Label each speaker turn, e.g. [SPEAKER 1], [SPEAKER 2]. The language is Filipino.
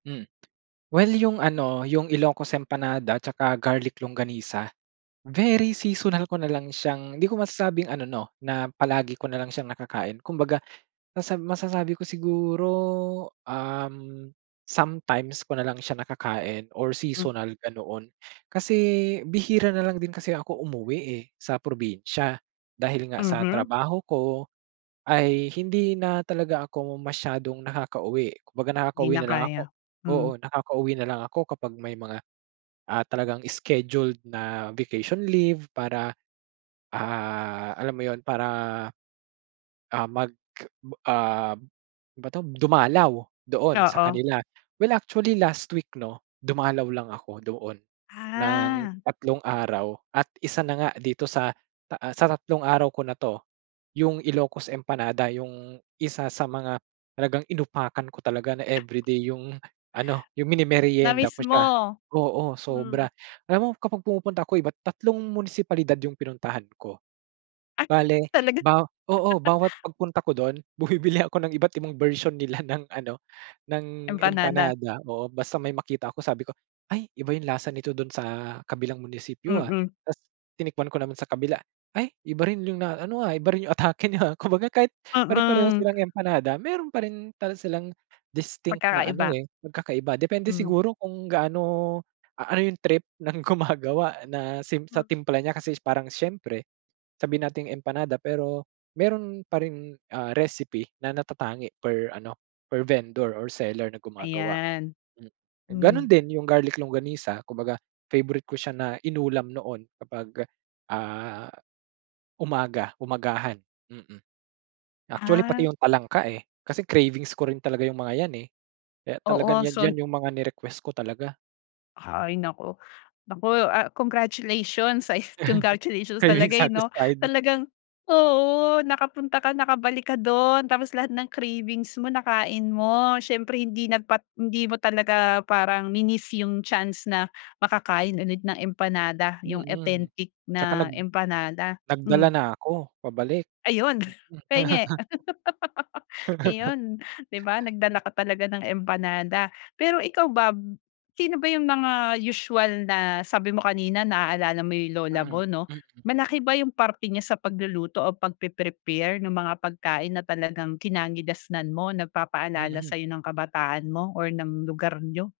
[SPEAKER 1] Hmm, well 'yung ano 'yung Ilocos Empanada at saka garlic longganisa, very seasonal ko nalang siyang hindi ko masasabing ano 'no, na palagi ko nalang siyang nakakain kumbaga masab masasabi ko siguro, uhm, sometimes ko nalang siya nakakain or
[SPEAKER 2] Hmm.
[SPEAKER 1] seasonal ganoon. Kasi bihira nalang din kasi ako umuwi, eh, sa probinsya. Dahil nga sa
[SPEAKER 2] Mhm.
[SPEAKER 1] trabaho ko, ay hindi na talaga ako masyadong nakakauwi. Kumbaga,
[SPEAKER 2] 'Di
[SPEAKER 1] nakakauwi
[SPEAKER 2] na
[SPEAKER 1] nalang ako
[SPEAKER 2] kaya, hmm.
[SPEAKER 1] oo nakakauwi nalang ako kapag may mga, ah, talagang scheduled na vacation leave. Para, ah, alam mo yun para, ah, mag, um, ba 'to dumalaw doon sa
[SPEAKER 2] Oo.
[SPEAKER 1] kanila. Well, actually last week 'no, dumalaw lang ako doon ng
[SPEAKER 2] Ah.
[SPEAKER 1] tatlong araw at isa na nga dito sa ta ah, sa tatlong araw ko na 'to, 'yung Ilocos Empanada 'yung isa, sa mga talagang inupakan ko talaga. Na,
[SPEAKER 2] Ah.
[SPEAKER 1] everyday 'yung ano 'yung mini-meryenda ko
[SPEAKER 2] Na-miss
[SPEAKER 1] siya
[SPEAKER 2] mo.
[SPEAKER 1] oo sobra.
[SPEAKER 2] Mm.
[SPEAKER 1] Alam mo kapag pumupunta ko iba't tatlong munisipalidad 'yung pinuntahan ko.
[SPEAKER 2] Ah,
[SPEAKER 1] Bale
[SPEAKER 2] talaga.
[SPEAKER 1] baw oo bawat pagpunta ko do'n, bumibili ako ng iba't ibang bersyon nila ng ano ng
[SPEAKER 2] Empanada.
[SPEAKER 1] empanada oo basta may makita ko sabi ko, "Ay iba 'yung lasa nito dun sa kabilang munisipyo, ah,"
[SPEAKER 2] Mm.
[SPEAKER 1] tapos tinikman ko naman sa kabila, "Ay iba rin 'yung na ano, ah, iba rin yung atake niya ah," kumbaga kahit pare-pareho
[SPEAKER 2] Mm.
[SPEAKER 1] silang empanada, meron pa rin talagang silang distinct na ano
[SPEAKER 2] Pagkakaiba.
[SPEAKER 1] eh pagkakaiba. Depende
[SPEAKER 2] Mm.
[SPEAKER 1] siguro kung gaano, a ano 'yung trip ng gumagawa na same sa
[SPEAKER 2] Mm.
[SPEAKER 1] timpla niya kasi parang siyempre, sabihin nating empanada pero meron pa rin, ah, recipe na natatangi per ano per vendor or seller na gumagawa
[SPEAKER 2] Ayan.
[SPEAKER 1] hmm. Gano'n
[SPEAKER 2] Hmm.
[SPEAKER 1] din 'yung garlic longganisa kumbaga favorite ko siya na inulam noon, kapag, ah, umaga umagahan mm. Actually pati
[SPEAKER 2] Ah.
[SPEAKER 1] 'yung talangka, eh, kasi cravings ko rin talaga 'yung mga yan, eh. Kaya talagang
[SPEAKER 2] Oo,
[SPEAKER 1] 'yan
[SPEAKER 2] so
[SPEAKER 1] 'yan
[SPEAKER 2] n
[SPEAKER 1] 'yung mga ni-request ko talaga.
[SPEAKER 2] Hay, naku. Naku, ah, congratulations sa congratulations
[SPEAKER 1] Craving
[SPEAKER 2] talaga, eh 'no.
[SPEAKER 1] satisfied.
[SPEAKER 2] Talagang oo nakapunta, ka nakabalik ka do'n, tapos lahat ng cravings mo nakain mo. Siyempre hindi nagpat hindi mo talaga parang mi-niss 'yung chance na makakain ulit ng empanada 'yung
[SPEAKER 1] Mm,
[SPEAKER 2] authentic
[SPEAKER 1] 'tsaka
[SPEAKER 2] na
[SPEAKER 1] nag
[SPEAKER 2] empanada
[SPEAKER 1] nagdala
[SPEAKER 2] mm.
[SPEAKER 1] na ako pabalik
[SPEAKER 2] Ayun,
[SPEAKER 1] mm.
[SPEAKER 2] pahingi. Iyon 'di ba, nagdala ka talaga ng empanada. Pero, ikaw ba b sino ba 'yung mga usual na sabi mo kanina naaalala mo 'yung lola
[SPEAKER 1] Mm,
[SPEAKER 2] mo 'no.
[SPEAKER 1] mm.
[SPEAKER 2] Malaki ba 'yung parte niya sa pagluluto o pagpre-prepare nung mga pagkain na talagang kinagisnan mo nagpapaalala
[SPEAKER 1] Mm.
[SPEAKER 2] sayo ng kabataan mo or ng lugar niyo?